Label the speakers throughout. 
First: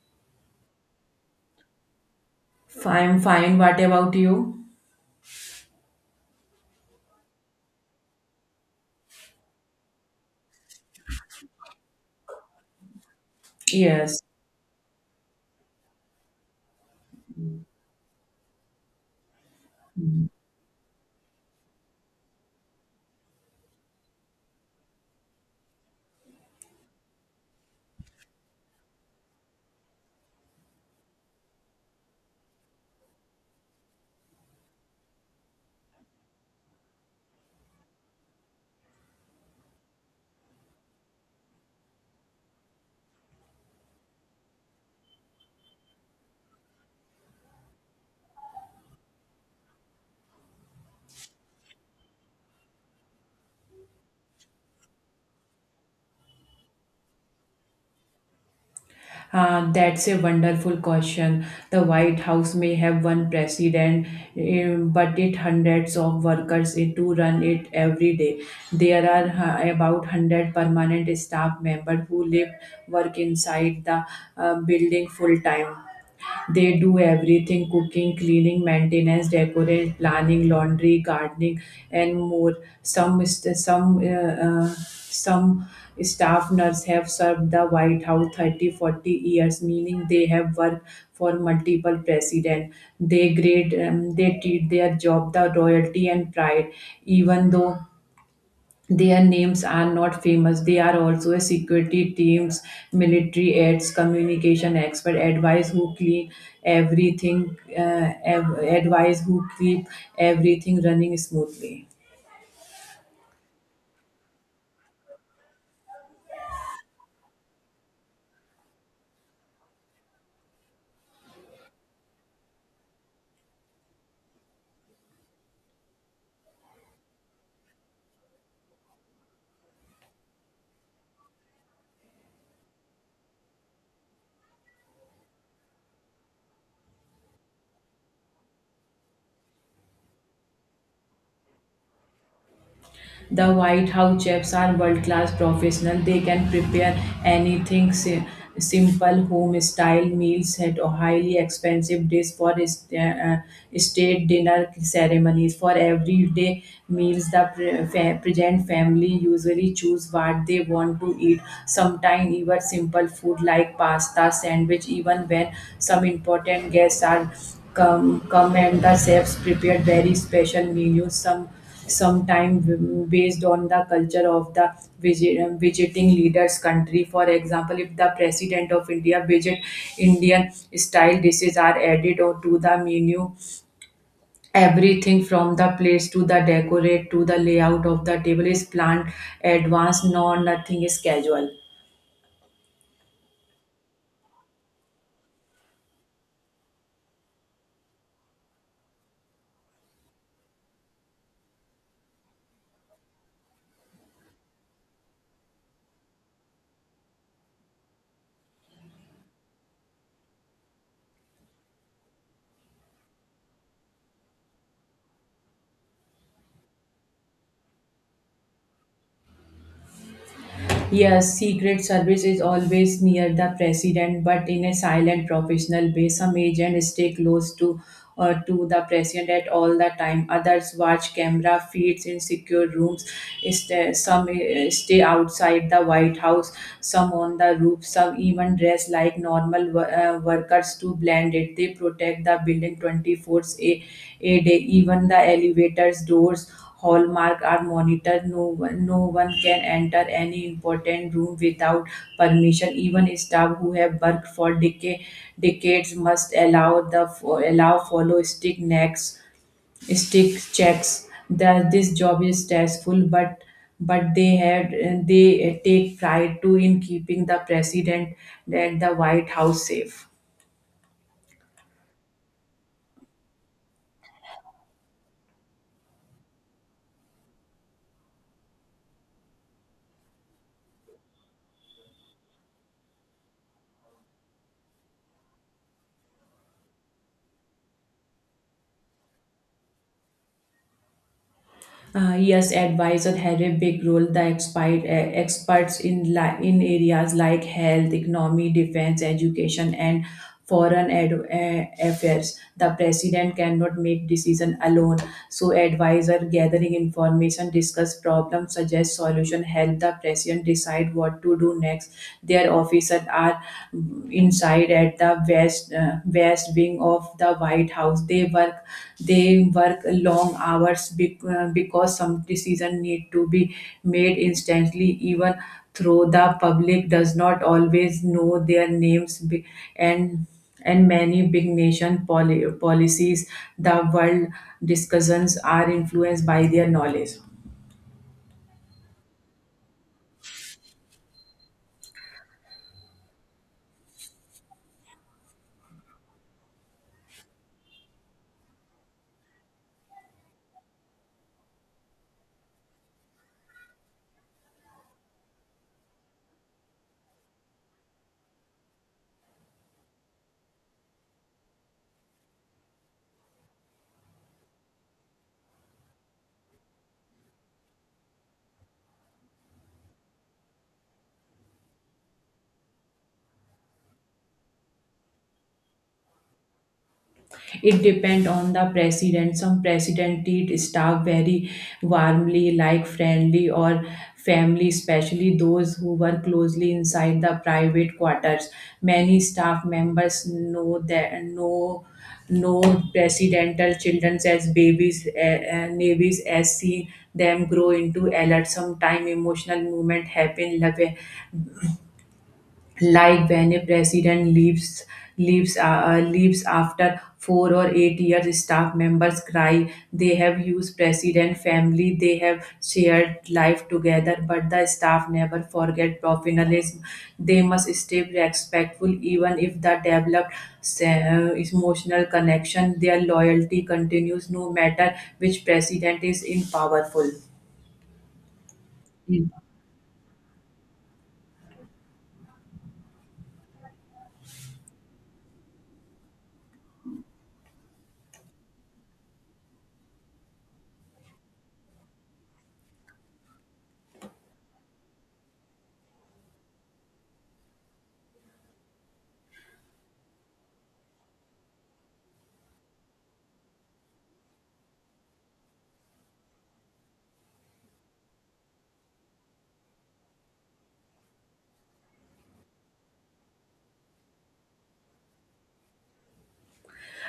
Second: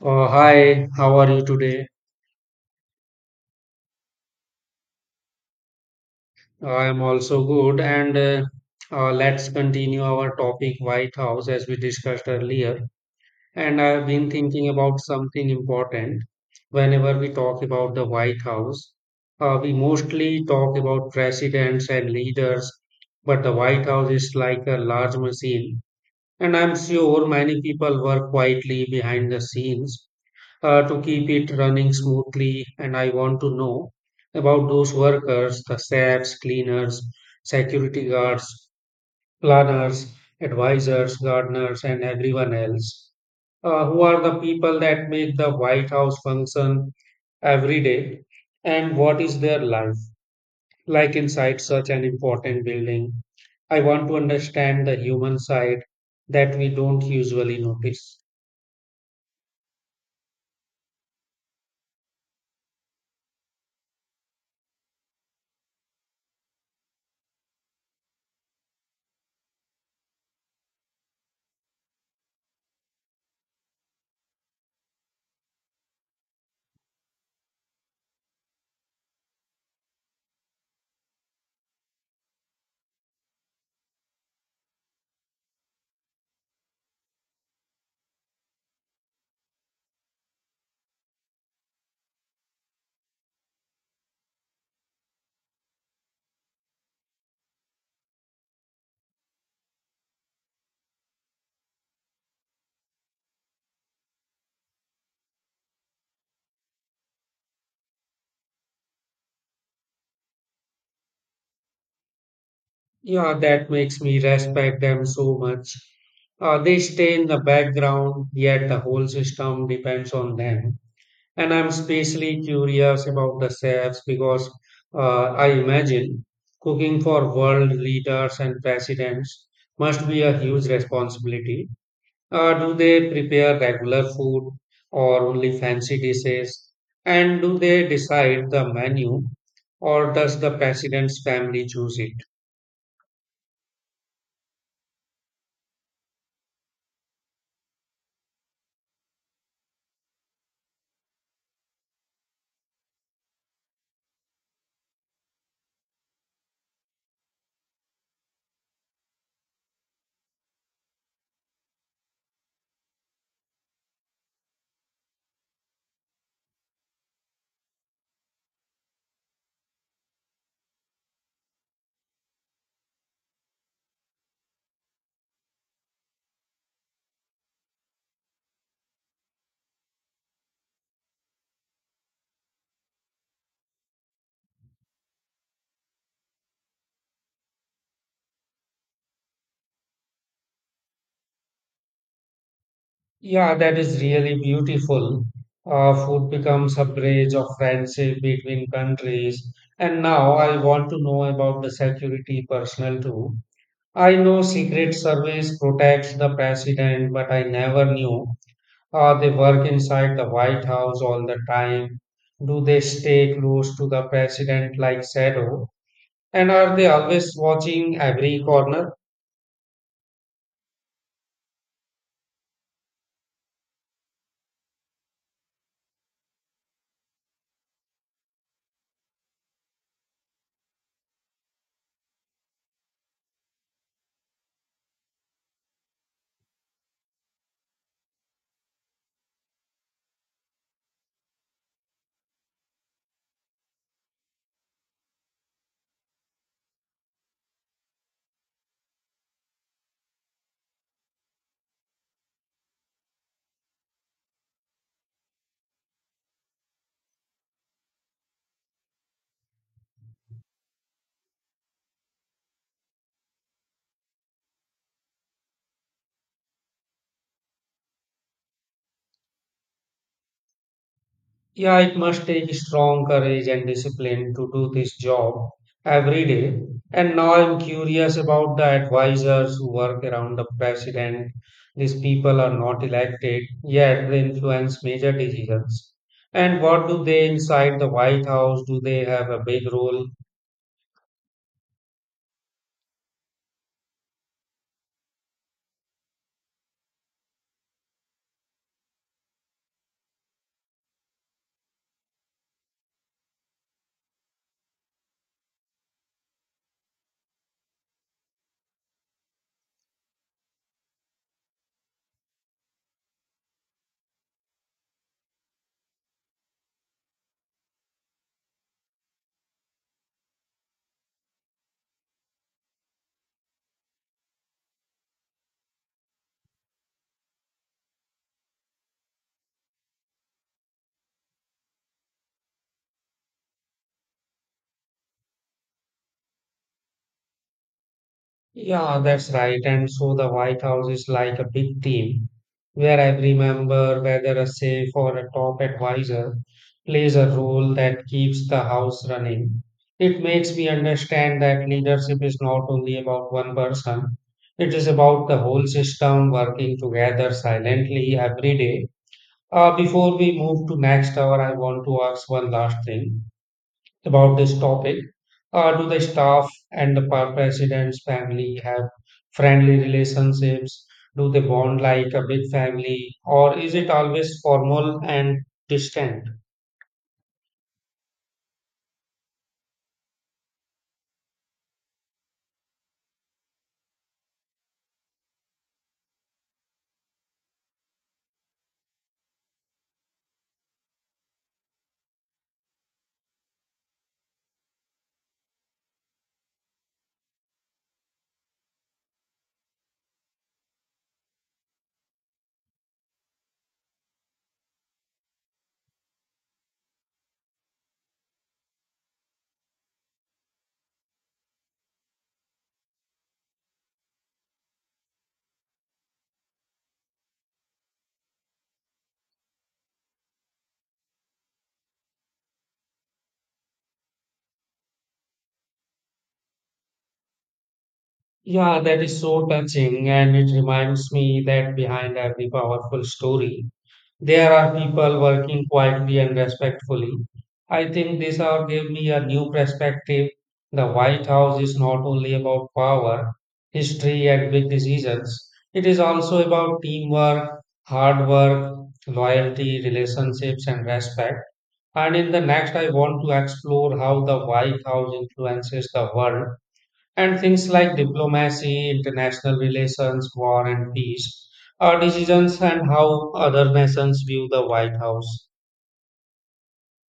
Speaker 1: Hi, how are you today?
Speaker 2: I'm fine. What about you?
Speaker 1: I am also good. And Let's continue our topic White House as we discussed earlier. And I've
Speaker 2: Yes.
Speaker 1: been thinking about something important. Whenever we talk about the White House, we mostly talk about presidents and leaders, but the White House is like a large machine. And I'm sure many people work quietly behind the scenes to keep it running smoothly. And I want to know about those workers, the chefs, cleaners, security guards, planners, advisors, gardeners, and everyone else who are the people that make the White House function every day. And what is their life like inside such an important building? I want to understand the human side that we don't usually notice.
Speaker 2: That's a wonderful question. The White House may have one president, but it hundreds of workers to run it every day. There are about 100 permanent staff members who live work inside the building full time. They do everything cooking, cleaning, maintenance, decoration, planning, laundry, gardening, and more. Some staff nurse have served the White House 30, 40 years, meaning they have worked for multiple presidents. They grade, they treat their job the royalty and pride, even though their names are not famous. They are also a security teams, military aids, communication expert, advice who clean everything, advise who keep everything running smoothly.
Speaker 1: Yeah, that makes me respect them so much. They stay in the background, yet the whole system depends on them. And I'm especially curious about the chefs because I imagine cooking for world leaders and presidents must be a huge responsibility. Do they prepare regular food or only fancy dishes? And do they decide the menu or does the president's family choose it?
Speaker 2: The White House chefs are world class professionals. They can prepare anything simple home style meals at a highly expensive dish for state dinner ceremonies. For everyday meals, the present family usually choose what they want to eat. Sometimes even simple food like pasta, sandwich, even when some important guests are come and the chefs prepared very special menus. Sometime based on the culture of the visiting leaders country, for example if the president of india visit indian style dishes are added or to the menu. Everything from the place to the decorate to the layout of the table is planned advanced, no nothing is casual.
Speaker 1: Yeah, that is really beautiful. Food becomes a bridge of friendship between countries. And now I want to know about the security personnel too. I know Secret Service protects the president, but I never knew. They work inside the White House all the time. Do they stay close to the president like shadow? And are they always watching every corner?
Speaker 2: Yes, Secret Service is always near the president, but in a silent professional way. Some agents stay close to the president at all the time. Others watch camera feeds in secure rooms. Some stay outside the White House, some on the roof, some even dress like normal workers to blend it. They protect the building 24 a day, even the elevators, doors hallmark are monitored. No one can enter any important room without permission, even staff who have worked for decades must allow the allow follow stick necks stick checks. The, this job is stressful, but they take pride too in keeping the president and the white house safe.
Speaker 1: Yeah, it must take strong courage and discipline to do this job every day. And now I'm curious about the advisors who work around the president. These people are not elected, yet they influence major decisions. And what do they inside the White House? Do they have a big role?
Speaker 2: Yes, advisor have a big role. The expert, experts in in areas like health, economy, defense, education, and foreign affairs. The president cannot make decision alone. So, advisor gathering information, discuss problems, suggest solution, help the president decide what to do next. Their officers are inside at the west wing of the White House. They work long hours because some decision need to be made instantly. Even though the public does not always know their names, and and many big nation policies, the world discussions are influenced by their knowledge.
Speaker 1: Yeah, that's right. And so the White House is like a big team where I remember whether a safe or a top advisor plays a role that keeps the house running. It makes me understand that leadership is not only about one person, it is about the whole system working together silently every day. Before we move to next hour, I want to ask one last thing about this topic. Do the staff and the president's family have friendly relationships? Do they bond like a big family, or is it always formal and distant?
Speaker 2: It depend on the president. Some president treat staff very warmly, like friendly or family, especially those who work closely inside the private quarters. Many staff members know that know no presidental children as babies, navies as seen them grow into adults. Sometime emotional movement happen, like when a president leaves after 4 or 8 years. Staff members cry, they have used president family, they have shared life together. But the staff never forget professionalism, they must stay respectful even if the developed emotional connection. Their loyalty continues no matter which president is in powerful.
Speaker 1: Yeah, that is so touching, and it reminds me that behind every powerful story there are people working quietly and respectfully. I think this hour gave me a new perspective. The White House is not only about power, history, and big decisions, it is also about teamwork, hard work, loyalty, relationships, and respect. And in the next, I want to explore how the White House influences the world and things like diplomacy, international relations, war and peace, our decisions and how other nations view the White House.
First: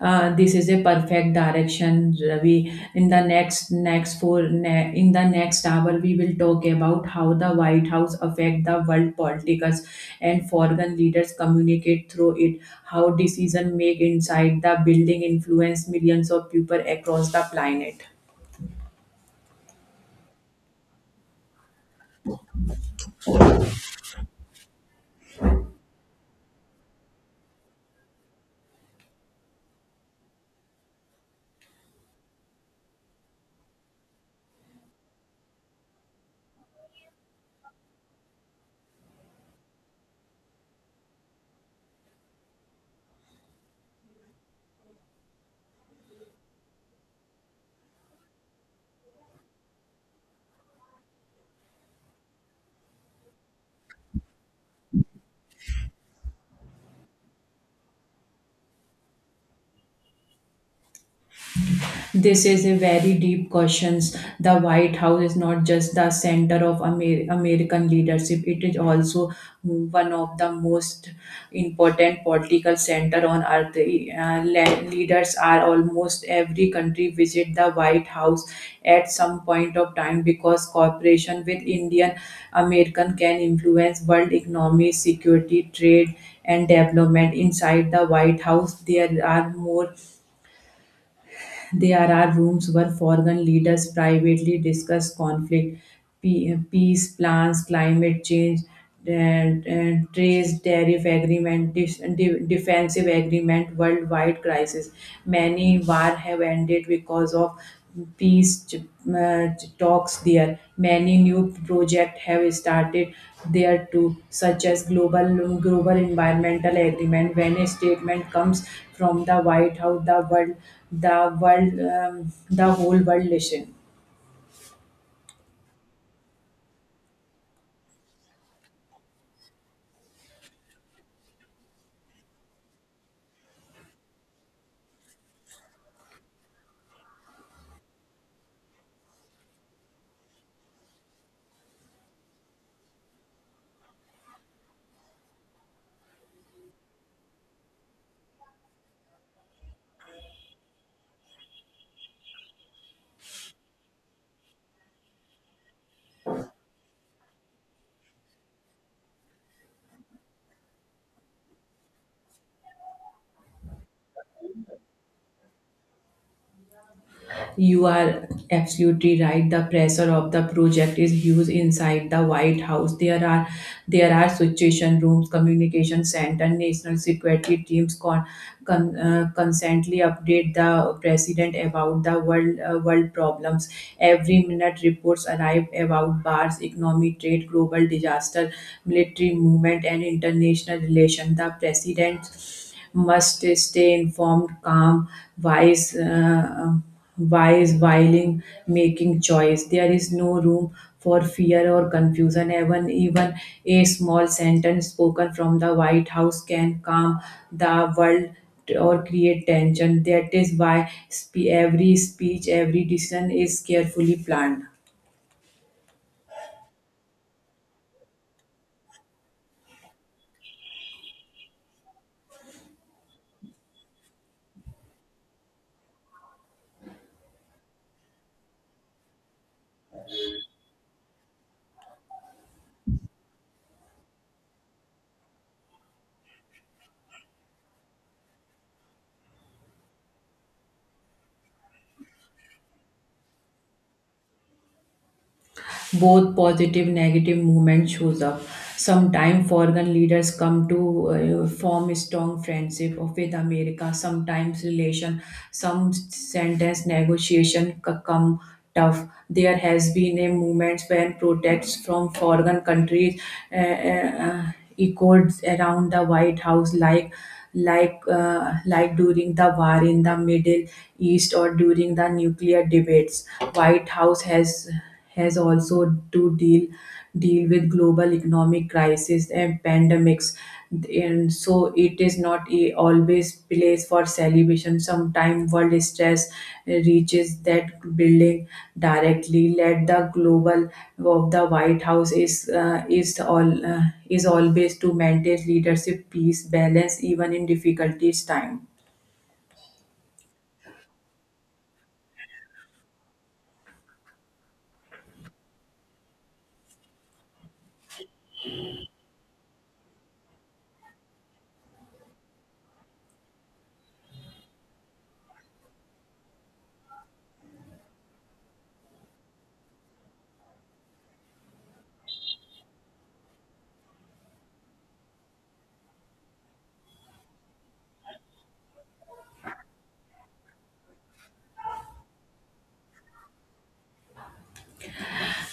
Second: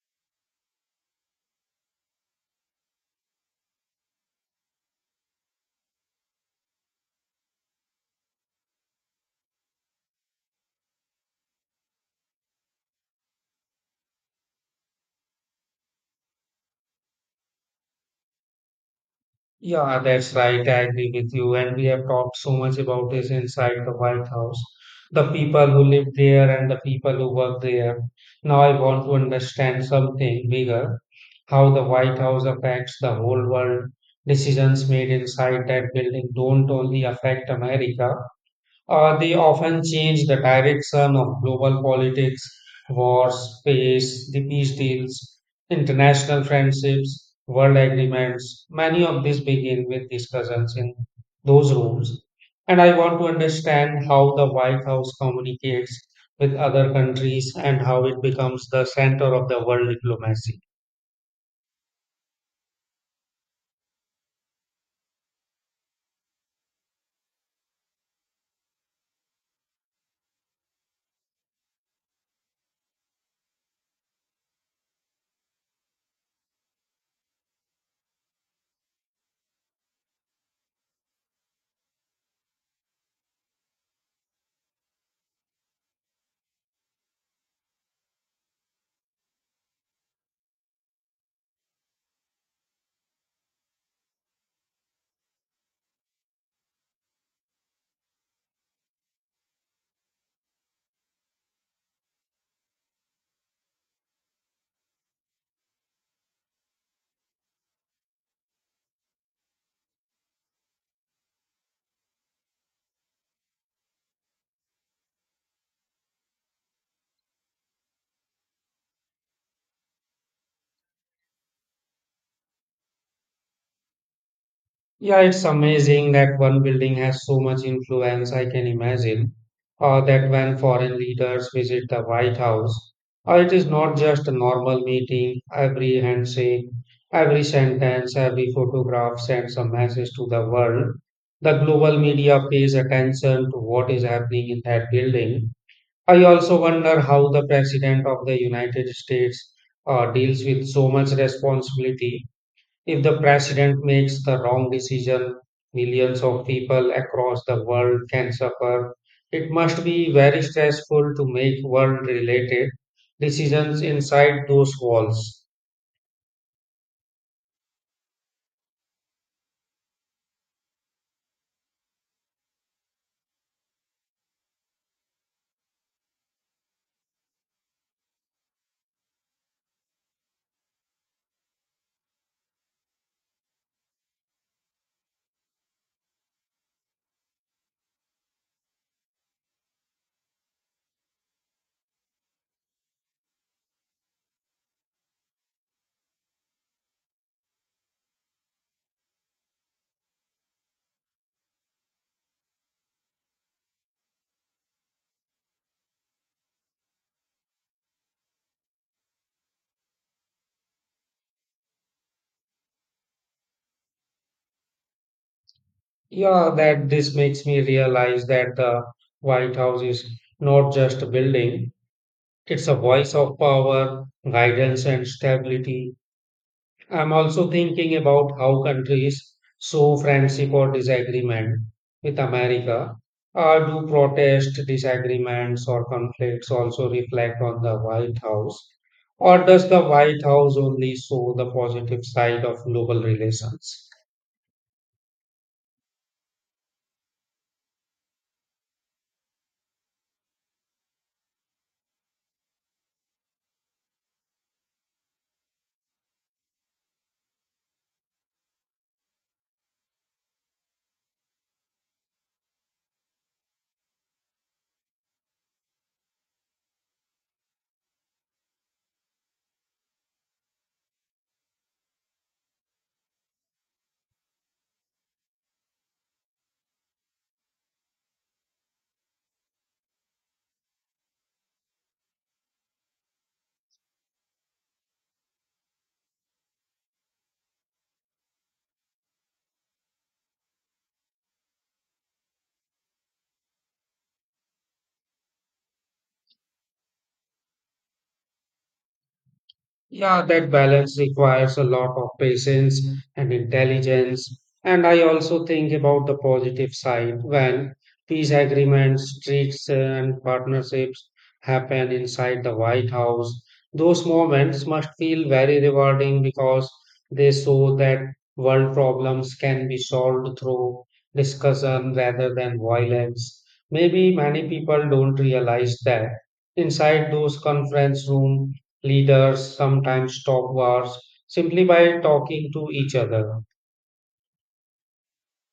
Speaker 2: Uh, this is a perfect direction, Ravi. In the next hour we will talk about how the White House affect the world politics, and foreign leaders communicate through it, how decision make inside the building influence millions of people across the planet.
Speaker 1: Yeah, that's right. I agree with you. And we have talked so much about this inside the White House, the people who live there and the people who work there. Now I want to understand something bigger, how the White House affects the whole world. Decisions made inside that building don't only affect America. They often change the direction of global politics, wars, space, the peace deals, international friendships, world agreements. Many of these begin with discussions in those rooms. And I want to understand how the White House communicates with other countries and how it becomes the center of the world diplomacy.
Speaker 2: This is a very deep question. The White House is not just the center of American leadership; it is also one of the most important political center on earth. Le- leaders are almost every country visit the White House at some point of time because cooperation with Indian American can influence world economy, security, trade, and development. Inside the White House, there are rooms where foreign leaders privately discuss conflict, peace plans, climate change, and trade tariff agreement, defensive agreement, worldwide crisis. Many war have ended because of peace ch- uh, talks there. Many new projects have started there too, such as global environmental agreement. When a statement comes from the White House, the whole world listen.
Speaker 1: Yeah, it's amazing that one building has so much influence. I can imagine that when foreign leaders visit the White House, it is not just a normal meeting. Every handshake, every sentence, every photograph sends a message to the world. The global media pays attention to what is happening in that building. I also wonder how the President of the United States deals with so much responsibility. If the president makes the wrong decision, millions of people across the world can suffer. It must be very stressful to make world related decisions inside those walls.
Speaker 2: You are absolutely right. The pressure of the project is huge inside the White House. There are situation rooms, communication center, national security teams constantly update the president about the world problems. Every minute reports arrive about bars, economy, trade, global disaster, military movement, and international relations. The president must stay informed, calm, wise. Wise while making choice. There is no room for fear or confusion. Even a small sentence spoken from the White House can calm the world or create tension. That is why every speech, every decision is carefully planned.
Speaker 1: Yeah, that this makes me realize that the White House is not just a building, it's a voice of power, guidance, and stability. I'm also thinking about how countries show friendship or disagreement with America. Do protest, disagreements, or conflicts also reflect on the White House? Or does the White House only show the positive side of global relations?
Speaker 2: Both positive negative movement shows up. Sometimes foreign leaders come to form strong friendship with america. Sometimes relation, some sentence negotiation come tough. There has been a movement when protests from foreign countries uh, uh, uh, echoed around the white house, like during the war in the middle east or during the nuclear debates. White house has also to deal with global economic crisis and pandemics. And so it is not a always place for celebration, sometimes world stress reaches that building directly. Let the global of the white house is all is always to maintain leadership peace balance even in difficulties time.
Speaker 1: Yeah, that balance requires a lot of patience and intelligence. And I also think about the positive side when peace agreements, treats, and partnerships happen inside the White House. Those moments must feel very rewarding because they show that world problems can be solved through discussion rather than violence. Maybe many people don't realize that inside those conference rooms leaders sometimes stop wars simply by talking to each other.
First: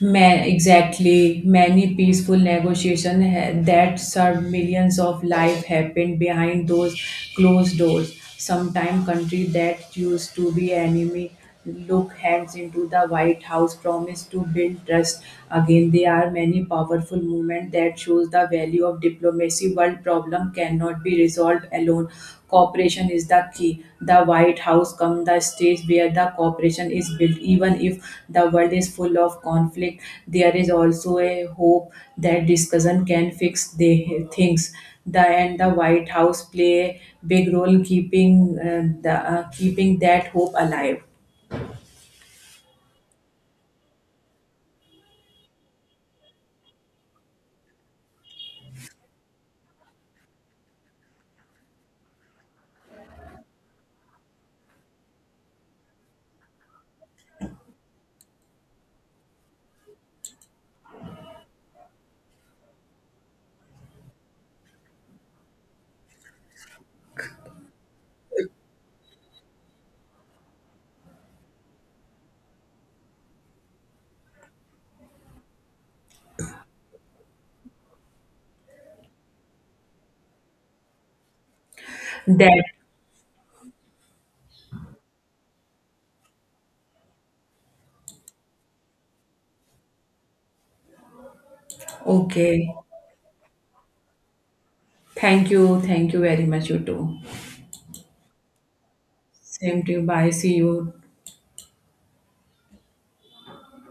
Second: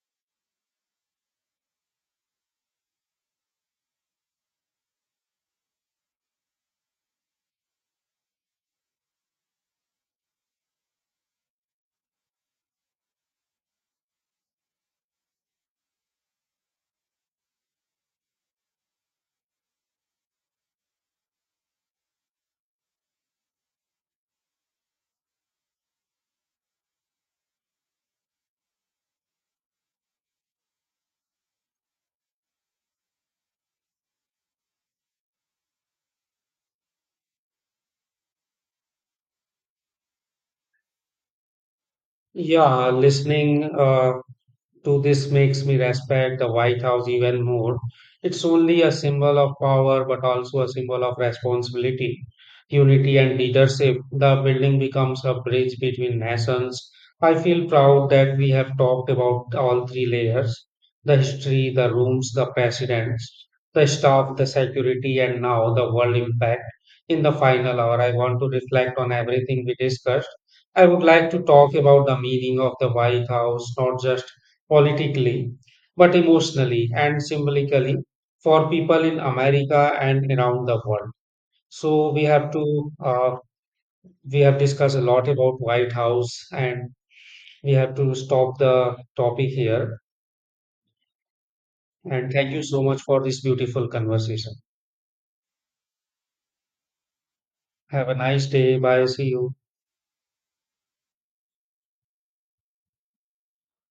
Speaker 2: Ma- exactly. Many peaceful negotiations that served millions of lives happened behind those closed doors. Sometimes countries that used to be enemy look hands into the White House, promise to build trust. Again, there are many powerful movements that shows the value of diplomacy. World problem cannot be resolved alone. Cooperation is the key. The White House comes the stage where the cooperation is built. Even if the world is full of conflict, there is also a hope that discussion can fix the things. The and the White House play a big role keeping the keeping that hope alive.
Speaker 1: Yeah, listening. To this makes me respect the White House even more. It's only a symbol of power, but also a symbol of responsibility, unity, and leadership. The building becomes a bridge between nations. I feel proud that we have talked about all three layers, the history, the rooms, the presidents, the staff, the security, and now the world impact. In the final hour, I want to reflect on everything we discussed. I would like to talk about the meaning of the White House, not just politically, but emotionally and symbolically for people in America and around the world. So we have
Speaker 2: That
Speaker 1: to uh, we have discussed a lot about White House, and we have to stop the topic here. And thank you
Speaker 2: okay.
Speaker 1: so much for this beautiful conversation.
Speaker 2: Thank you. Thank you very much. You too.
Speaker 1: Have a nice day. Bye. See you.
Speaker 2: Same to you. Bye. See you.